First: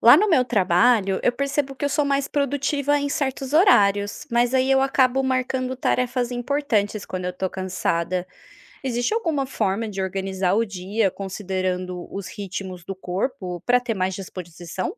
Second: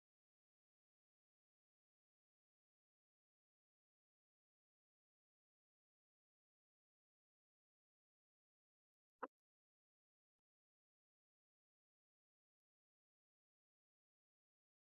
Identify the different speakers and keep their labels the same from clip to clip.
Speaker 1: Lá no meu trabalho, eu percebo que eu sou mais produtiva em certos horários, mas aí eu acabo marcando tarefas importantes quando eu tô cansada. Existe alguma forma de organizar o dia considerando os ritmos do corpo para ter mais disposição?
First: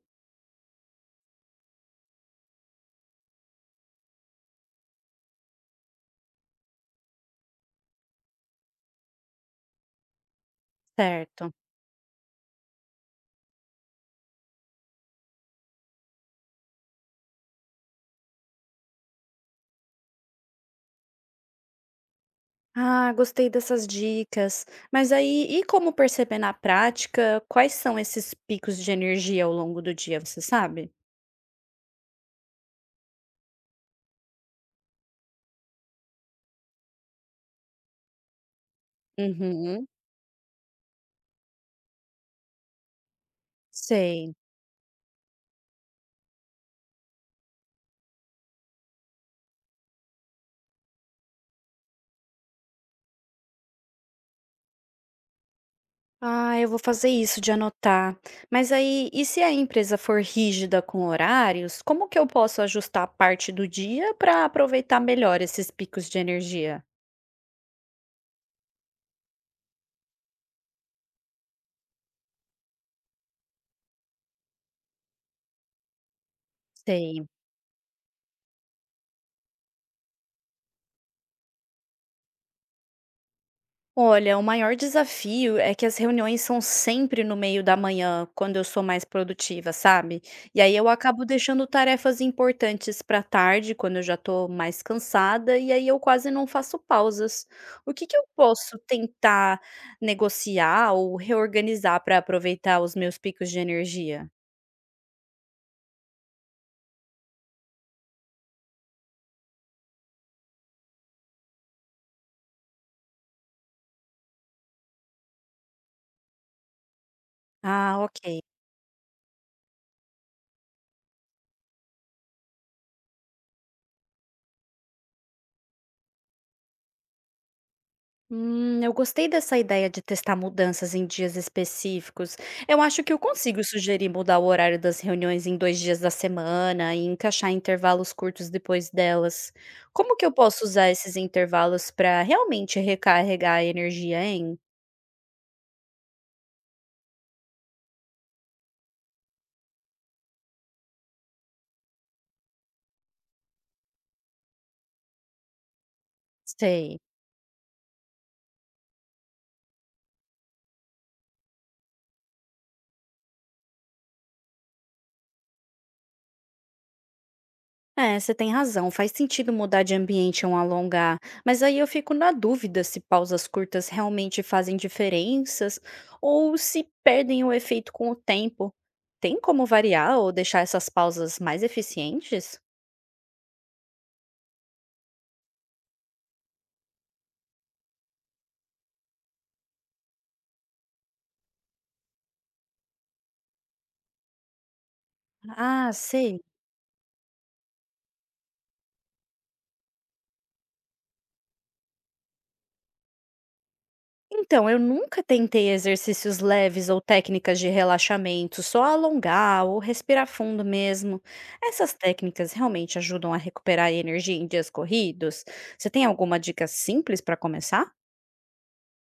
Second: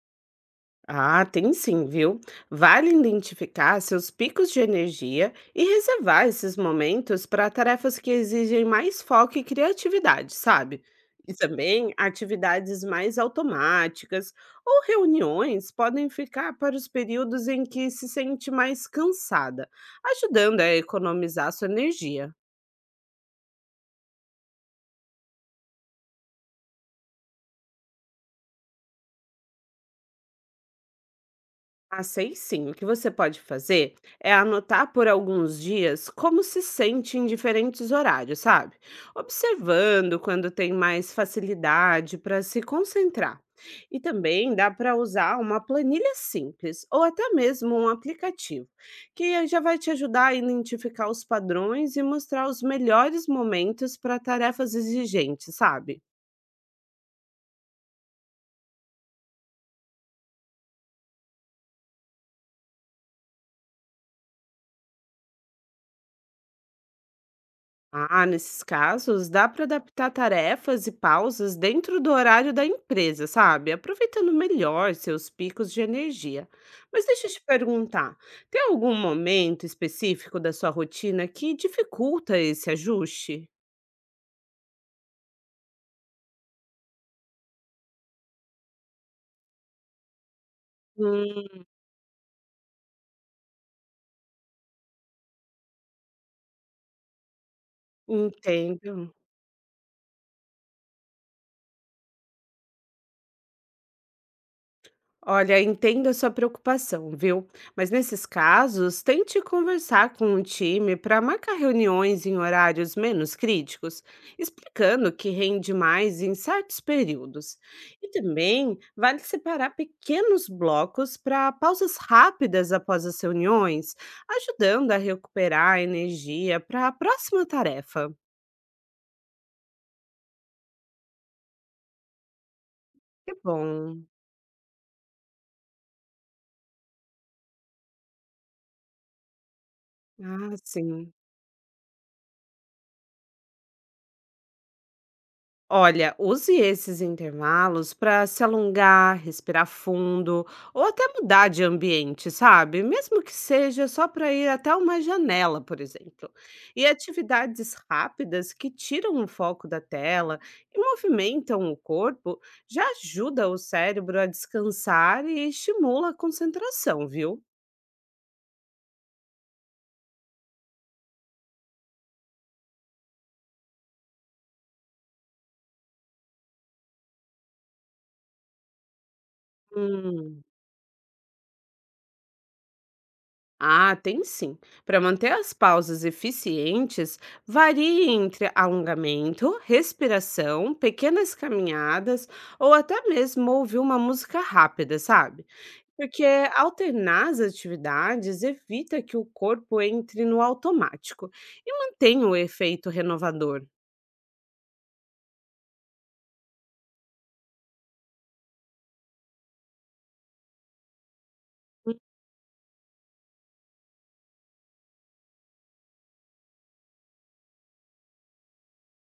Speaker 2: Ah, tem sim, viu? Vale identificar seus picos de energia e reservar esses momentos para tarefas que exigem mais foco e criatividade, sabe? E
Speaker 1: Certo.
Speaker 2: também atividades mais automáticas ou reuniões podem ficar para os períodos em que se sente mais cansada, ajudando a economizar sua energia.
Speaker 1: Ah, gostei dessas dicas. Mas aí, e como perceber na prática quais são esses picos de energia ao longo do dia, você sabe?
Speaker 2: Ah, sei sim. O que você pode fazer é anotar por alguns dias como se sente em diferentes horários, sabe?
Speaker 1: Uhum,
Speaker 2: Observando quando tem mais facilidade para se concentrar. E
Speaker 1: sei.
Speaker 2: também dá para usar uma planilha simples ou até mesmo um aplicativo, que já vai te ajudar a identificar os padrões e mostrar os melhores momentos para tarefas exigentes, sabe?
Speaker 1: Ah, eu vou fazer isso de anotar. Mas aí, e se a empresa for rígida com horários, como que eu posso ajustar a parte do dia para aproveitar melhor esses picos de energia?
Speaker 2: Ah, nesses casos, dá para adaptar tarefas e pausas dentro do horário da empresa, sabe? Aproveitando melhor seus picos de energia. Mas deixa
Speaker 1: Sei.
Speaker 2: eu te perguntar, tem algum momento específico da sua rotina que dificulta esse ajuste?
Speaker 1: Olha, o maior desafio é que as reuniões são sempre no meio da manhã, quando eu sou mais produtiva, sabe? E aí eu acabo
Speaker 2: Hum,
Speaker 1: deixando tarefas importantes para tarde, quando eu já estou mais cansada, e aí eu quase não faço pausas. O que que eu posso
Speaker 2: entendo.
Speaker 1: tentar negociar ou reorganizar para aproveitar os meus picos de energia?
Speaker 2: Olha, entendo a sua preocupação, viu? Mas nesses casos, tente conversar com o time para marcar reuniões em horários menos críticos, explicando que rende mais em certos períodos.
Speaker 1: Ah,
Speaker 2: E
Speaker 1: ok.
Speaker 2: também vale separar pequenos blocos para pausas rápidas após as reuniões, ajudando a recuperar a energia para a próxima tarefa.
Speaker 1: Eu gostei dessa ideia de testar mudanças em dias específicos. Eu acho que eu
Speaker 2: Que
Speaker 1: consigo
Speaker 2: bom.
Speaker 1: sugerir mudar o horário das reuniões em dois dias da semana e encaixar intervalos curtos depois delas. Como que eu
Speaker 2: Ah,
Speaker 1: posso usar
Speaker 2: sim.
Speaker 1: esses intervalos para realmente recarregar a energia, hein?
Speaker 2: Olha, use esses intervalos para se alongar, respirar fundo ou até mudar de ambiente, sabe? Mesmo que seja só para ir até uma janela, por exemplo. E
Speaker 1: Sei.
Speaker 2: atividades rápidas que tiram o foco da tela e movimentam o corpo já ajuda o cérebro a descansar e estimula a concentração, viu?
Speaker 1: É, você tem razão, faz sentido mudar de ambiente ou alongar, mas aí eu fico na dúvida se pausas curtas realmente fazem diferenças ou se perdem o efeito com o tempo. Tem como variar ou
Speaker 2: Hum.
Speaker 1: deixar essas pausas mais eficientes?
Speaker 2: Ah, tem sim. Para manter as pausas eficientes, varie entre alongamento, respiração, pequenas caminhadas ou até mesmo ouvir uma música rápida, sabe?
Speaker 1: Ah,
Speaker 2: Porque
Speaker 1: sei.
Speaker 2: alternar as atividades evita que o corpo entre no automático e mantém o efeito renovador.
Speaker 1: Então, eu nunca tentei exercícios leves ou técnicas de relaxamento, só alongar ou respirar fundo mesmo. Essas técnicas realmente ajudam a recuperar energia em dias corridos? Você tem alguma dica simples para começar?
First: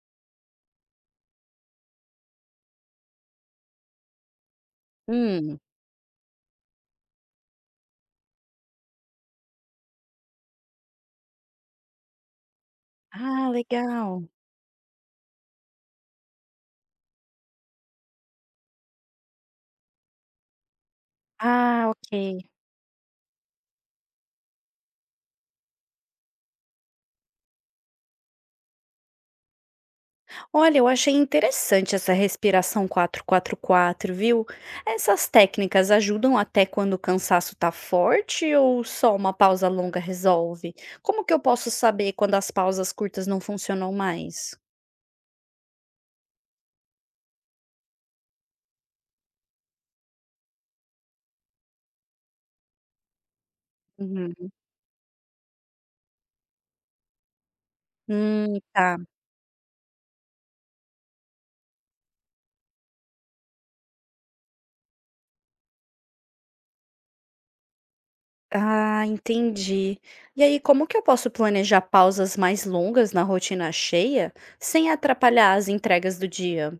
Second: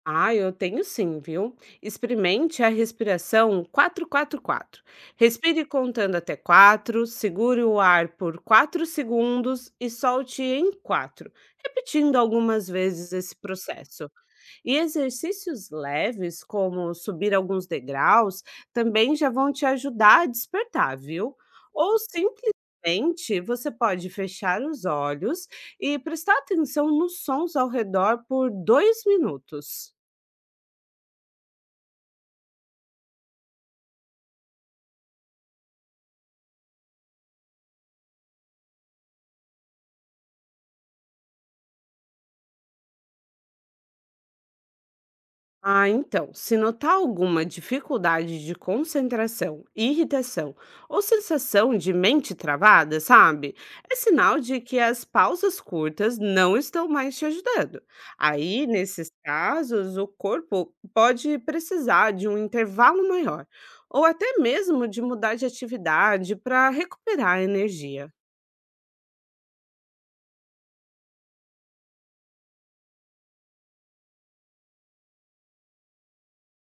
Speaker 2: Ah, eu tenho sim, viu? Experimente a respiração quatro quatro quatro.
Speaker 1: Hum.
Speaker 2: Respire contando até 4, segure o ar por 4 segundos e solte em quatro, repetindo algumas vezes esse
Speaker 1: Ah,
Speaker 2: processo.
Speaker 1: legal.
Speaker 2: E exercícios leves, como subir alguns degraus, também já vão te ajudar a despertar, viu?
Speaker 1: Ah,
Speaker 2: Ou
Speaker 1: ok.
Speaker 2: simplesmente você pode fechar os olhos e prestar atenção nos sons ao redor por 2 minutos.
Speaker 1: Olha, eu achei interessante essa respiração quatro quatro quatro, viu? Essas técnicas ajudam até quando o cansaço tá forte ou só uma pausa longa resolve? Como que eu posso saber quando as pausas curtas não funcionam mais?
Speaker 2: Ah, então, se notar alguma dificuldade de concentração, irritação ou sensação de mente travada, sabe? É sinal
Speaker 1: Uhum.
Speaker 2: de que as pausas curtas não estão mais te ajudando. Aí,
Speaker 1: Tá.
Speaker 2: nesses casos, o corpo pode precisar de um intervalo maior ou até mesmo de mudar de atividade para recuperar a energia.
Speaker 1: Ah, entendi. E aí, como que eu posso planejar pausas mais longas na rotina cheia sem atrapalhar as entregas do dia?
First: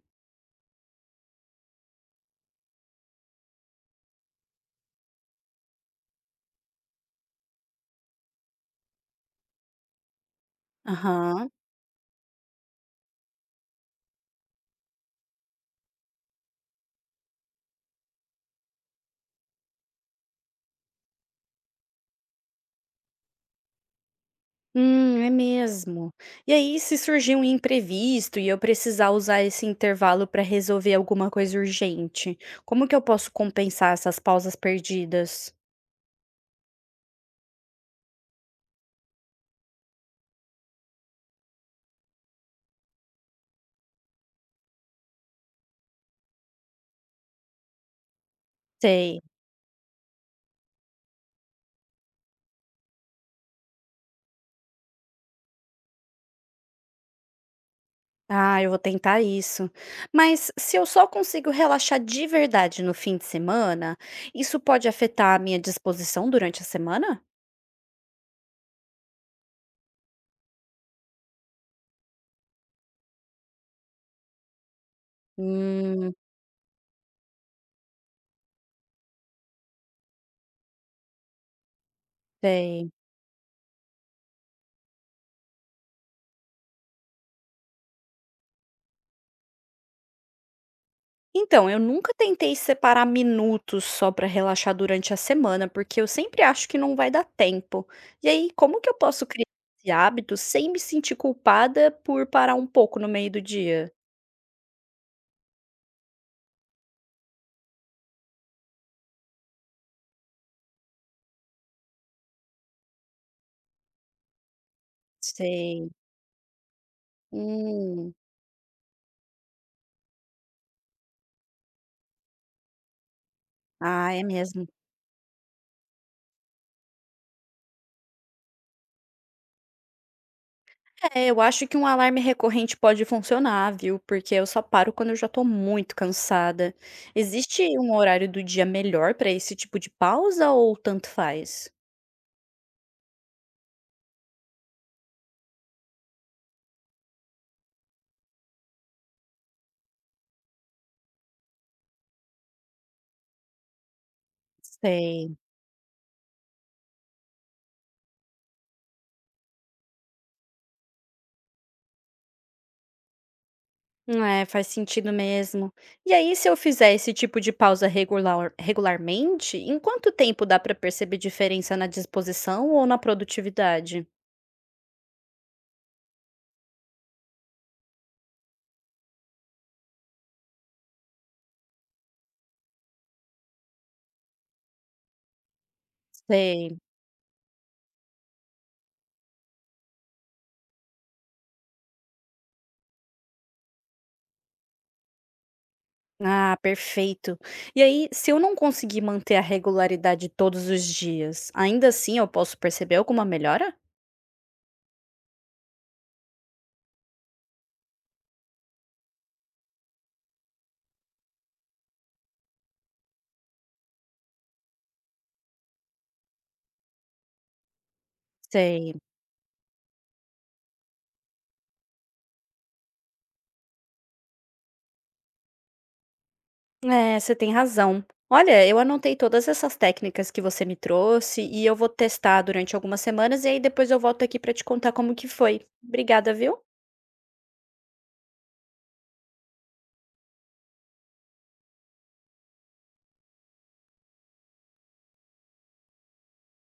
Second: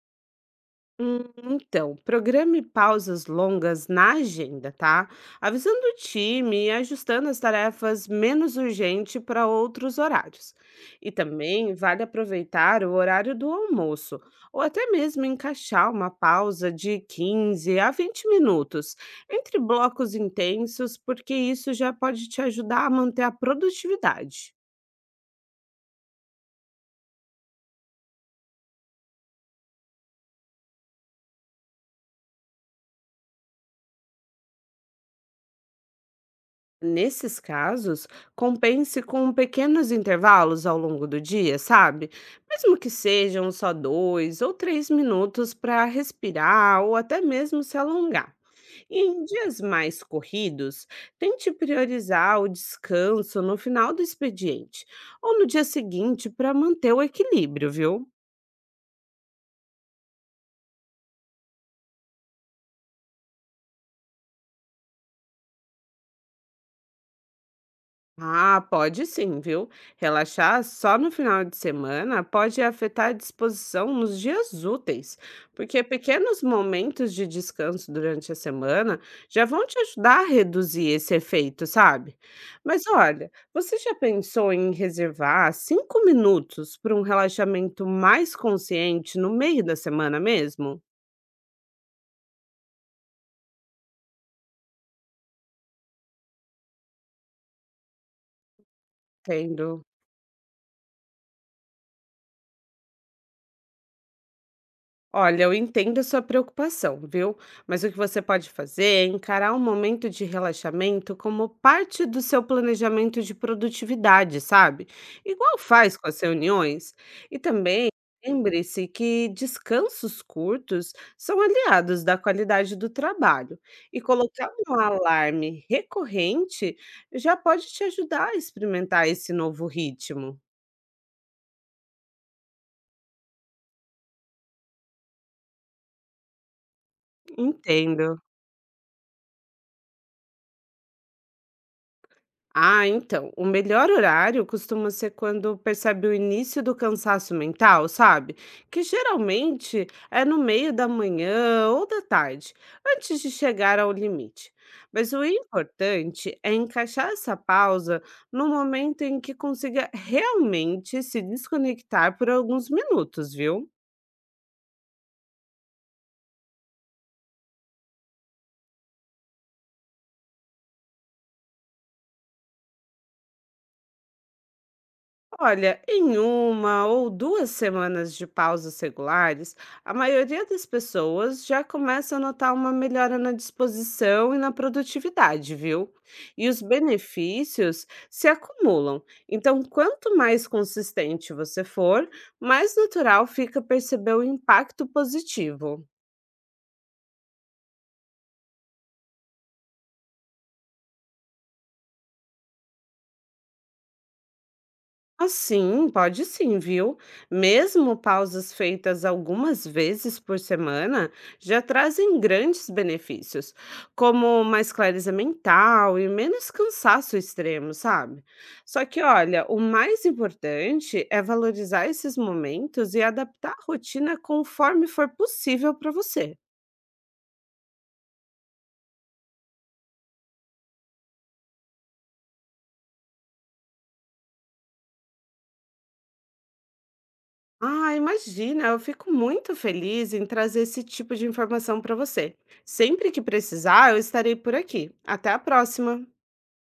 Speaker 2: Hum, Então, programe pausas longas na agenda, tá? Avisando o time e ajustando as tarefas menos urgentes para outros horários. E
Speaker 1: Aham.
Speaker 2: também vale aproveitar o horário do almoço, ou até mesmo encaixar uma pausa de 15 a 20 minutos entre blocos intensos, porque isso já pode te ajudar a manter a produtividade.
Speaker 1: É mesmo. E aí, se surgir um imprevisto e eu precisar usar esse intervalo para resolver alguma coisa urgente, como que eu posso compensar essas pausas perdidas?
Speaker 2: Nesses casos, compense com pequenos intervalos ao longo do dia, sabe? Mesmo que sejam só 2 ou 3 minutos para respirar ou até mesmo se alongar. E
Speaker 1: Sei.
Speaker 2: em dias mais corridos, tente priorizar o descanso no final do expediente ou no dia seguinte para manter o equilíbrio, viu?
Speaker 1: Ah, eu vou tentar isso. Mas se eu só consigo relaxar de verdade no fim de semana, isso pode afetar a minha disposição durante a semana?
Speaker 2: Ah, pode sim, viu? Relaxar só no final de semana pode afetar a disposição nos dias úteis, porque
Speaker 1: Hum,
Speaker 2: pequenos momentos de descanso durante a semana já vão te ajudar a reduzir esse efeito, sabe? Mas
Speaker 1: sei.
Speaker 2: olha, você já pensou em reservar 5 minutos para um relaxamento mais consciente no meio da semana mesmo?
Speaker 1: Então, eu nunca tentei separar minutos só para relaxar durante a semana, porque eu sempre acho que não vai dar tempo. E aí, como que eu posso criar
Speaker 2: Tendo
Speaker 1: esse hábito sem me sentir culpada por parar um pouco no meio do dia?
Speaker 2: Olha, eu entendo a sua preocupação, viu? Mas o que você pode fazer é encarar um momento de relaxamento como parte do seu planejamento de produtividade, sabe? Igual
Speaker 1: Sei.
Speaker 2: faz com as reuniões. E também
Speaker 1: Hum.
Speaker 2: lembre-se que descansos curtos são aliados da qualidade do trabalho. E
Speaker 1: Ah, é
Speaker 2: colocar
Speaker 1: mesmo.
Speaker 2: um alarme recorrente já pode te ajudar a experimentar esse novo ritmo.
Speaker 1: É, eu acho que um alarme recorrente pode funcionar, viu? Porque eu só paro quando eu já tô muito cansada. Existe um
Speaker 2: Entendo.
Speaker 1: horário do dia melhor para esse tipo de pausa ou tanto faz?
Speaker 2: Ah, então, o melhor horário costuma ser quando percebe o início do cansaço mental, sabe? Que geralmente é no meio da manhã ou da tarde, antes de chegar ao limite. Mas o
Speaker 1: Sei.
Speaker 2: importante é encaixar essa pausa no momento em que consiga realmente se desconectar por alguns minutos, viu?
Speaker 1: É, faz sentido mesmo. E aí, se eu fizer esse tipo de pausa regular, regularmente, em quanto tempo dá para perceber diferença na disposição ou na produtividade?
Speaker 2: Olha, em 1 ou 2 semanas de pausas regulares, a maioria das pessoas já começa a notar uma melhora na disposição e na produtividade, viu? E os
Speaker 1: Sei.
Speaker 2: benefícios se acumulam. Então, quanto mais consistente você for, mais natural fica perceber o impacto positivo.
Speaker 1: Ah, perfeito. E aí, se eu não conseguir manter a regularidade todos os dias, ainda assim eu posso perceber alguma melhora?
Speaker 2: Ah, sim, pode sim, viu? Mesmo pausas feitas algumas vezes por semana já trazem grandes benefícios, como mais clareza mental e menos cansaço extremo, sabe? Só
Speaker 1: Sei.
Speaker 2: que, olha, o mais importante é valorizar esses momentos e adaptar a rotina conforme for possível para você.
Speaker 1: É, você tem razão. Olha, eu anotei todas essas técnicas que você me trouxe e eu vou testar durante algumas semanas e aí depois eu volto aqui para te contar como que foi. Obrigada, viu?
Speaker 2: Ah, imagina, eu fico muito feliz em trazer esse tipo de informação para você. Sempre que precisar, eu estarei por aqui. Até a próxima!